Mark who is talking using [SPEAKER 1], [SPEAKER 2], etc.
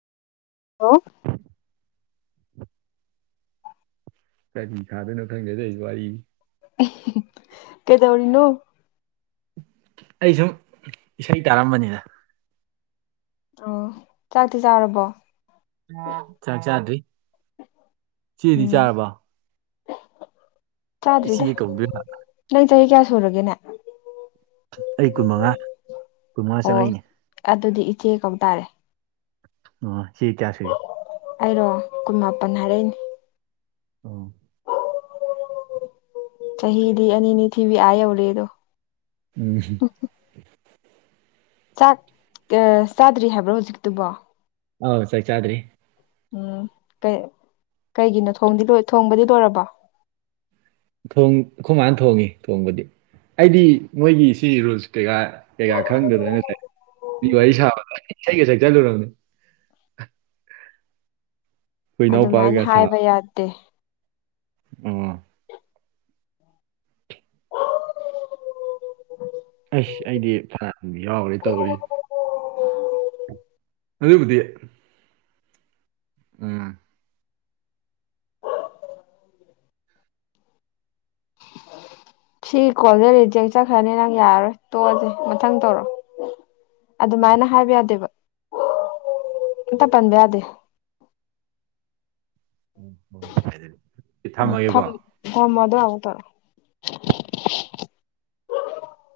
[SPEAKER 1] [unintelligible]
[SPEAKER 2] ꯀꯔꯤ ꯁꯥꯗꯣꯏꯅꯣ ꯈꯪꯗꯦ ꯇꯧꯖ ꯋꯥꯔꯤ
[SPEAKER 1] ꯀꯩꯗꯧꯔꯤꯅꯣ
[SPEAKER 2] ꯑꯩ ꯁꯨꯝ ꯏꯁꯩ ꯇꯥꯔꯝꯕꯅꯤꯅ
[SPEAKER 1] ꯑꯣ ꯆꯥꯛꯇꯤ ꯆꯥꯔꯕꯣ
[SPEAKER 2] ꯆꯥꯛ ꯆꯥꯗ꯭ꯔꯤ ꯆꯦꯗꯤ
[SPEAKER 1] ꯎꯝ
[SPEAKER 2] ꯆꯥꯔꯕ
[SPEAKER 1] ꯆꯥꯗ꯭ꯔꯤꯗ
[SPEAKER 2] ꯏꯆꯦ ꯀꯧꯗꯣꯏꯕ
[SPEAKER 1] ꯅꯪ ꯆꯍꯤ ꯀꯌꯥ ꯁꯨꯔꯒꯦꯅꯦ
[SPEAKER 2] ꯑꯩ ꯀꯨꯟ ꯃꯉꯥ ꯀꯨꯟꯃꯉꯥ
[SPEAKER 1] ꯑꯣ
[SPEAKER 2] ꯆꯪꯉꯛꯏꯅꯦ
[SPEAKER 1] ꯑꯗꯨꯗꯤ ꯏꯆꯦ ꯀꯧꯇꯥꯔꯦ
[SPEAKER 2] ꯑꯣ ꯁꯤ ꯀꯌꯥꯁꯨ
[SPEAKER 1] ꯑꯩꯔꯣ ꯀꯨꯟ ꯃꯥꯄꯟ ꯍꯥꯏꯔꯛꯏꯅꯦ
[SPEAKER 2] ꯑ
[SPEAKER 1] ꯆꯍꯤꯗꯤ ꯑꯅꯤꯅꯤ ꯊꯤꯕꯤ ꯑꯥ ꯌꯧꯔꯦꯗꯣ
[SPEAKER 2] ꯎ
[SPEAKER 1] ꯆꯥꯛ ꯆꯥꯗ꯭ꯔꯤ ꯍꯥꯏꯕ꯭ꯔꯣ ꯍꯧꯖꯤꯛꯇꯨꯕꯣ
[SPEAKER 2] ꯑꯥꯎ ꯁꯣ ꯆꯥꯗ꯭ꯔꯤ
[SPEAKER 1] ꯎꯝ ꯀꯩ ꯀꯩꯒꯤꯅꯣꯗꯤ ꯂ ꯊꯣꯡꯕꯗꯤ ꯂꯣꯏꯔꯕ
[SPEAKER 2] ꯊ ꯑꯩꯈꯣꯏ ꯃꯥꯥꯟ ꯊꯣꯡꯉꯤ ꯊꯣꯡꯕꯗꯤ ꯑꯩꯗꯤ ꯃꯣꯏꯒꯤ ꯁꯤ ꯔꯨꯜꯁ ꯀꯩꯀꯥ ꯀꯩꯀꯥ ꯈꯪꯗꯗꯅ ꯉꯁꯥꯏ ꯃꯤ ꯋꯥꯔꯤ ꯁꯥꯕ ꯏꯁꯩꯒ ꯁ ꯆꯠꯂꯨꯔꯅꯤ ꯑꯩꯈꯣꯏ
[SPEAKER 1] ꯑꯗꯨꯃꯥꯏꯅ
[SPEAKER 2] ꯏꯅꯥꯎꯄꯥꯒ
[SPEAKER 1] ꯍꯥꯏꯕ
[SPEAKER 2] ꯁꯥꯕ
[SPEAKER 1] ꯌꯥꯗꯦ
[SPEAKER 2] ꯑꯣ ꯑꯩꯁ ꯑꯩꯗꯤ ꯐꯗꯤ ꯌꯥꯎꯔꯤ ꯇꯧꯔꯤ
[SPEAKER 1] ꯑ
[SPEAKER 2] ꯑꯗꯨꯕꯨꯗꯤꯦ ꯎꯝ
[SPEAKER 1] ꯁꯤ ꯀꯣꯜꯗꯦꯔ ꯆꯦꯛ ꯆꯠꯈ꯭ꯔꯅꯤ ꯅꯪ ꯌꯥꯔꯔꯣꯏ ꯇꯣꯛꯑꯁꯦ ꯃꯊꯪ ꯇꯧꯔꯣ ꯑꯗꯨꯃꯥꯏꯅ ꯍꯥꯏꯕ ꯌꯥꯗꯦꯕ ꯑꯝꯇ ꯄꯟꯕ ꯌꯥꯗꯦ
[SPEAKER 2] ꯎꯝ ꯍꯣꯏ ꯑꯗꯨꯗꯤ ꯁꯤ ꯊꯝꯃꯒꯦꯀꯣ
[SPEAKER 1] ꯍꯃꯗꯗ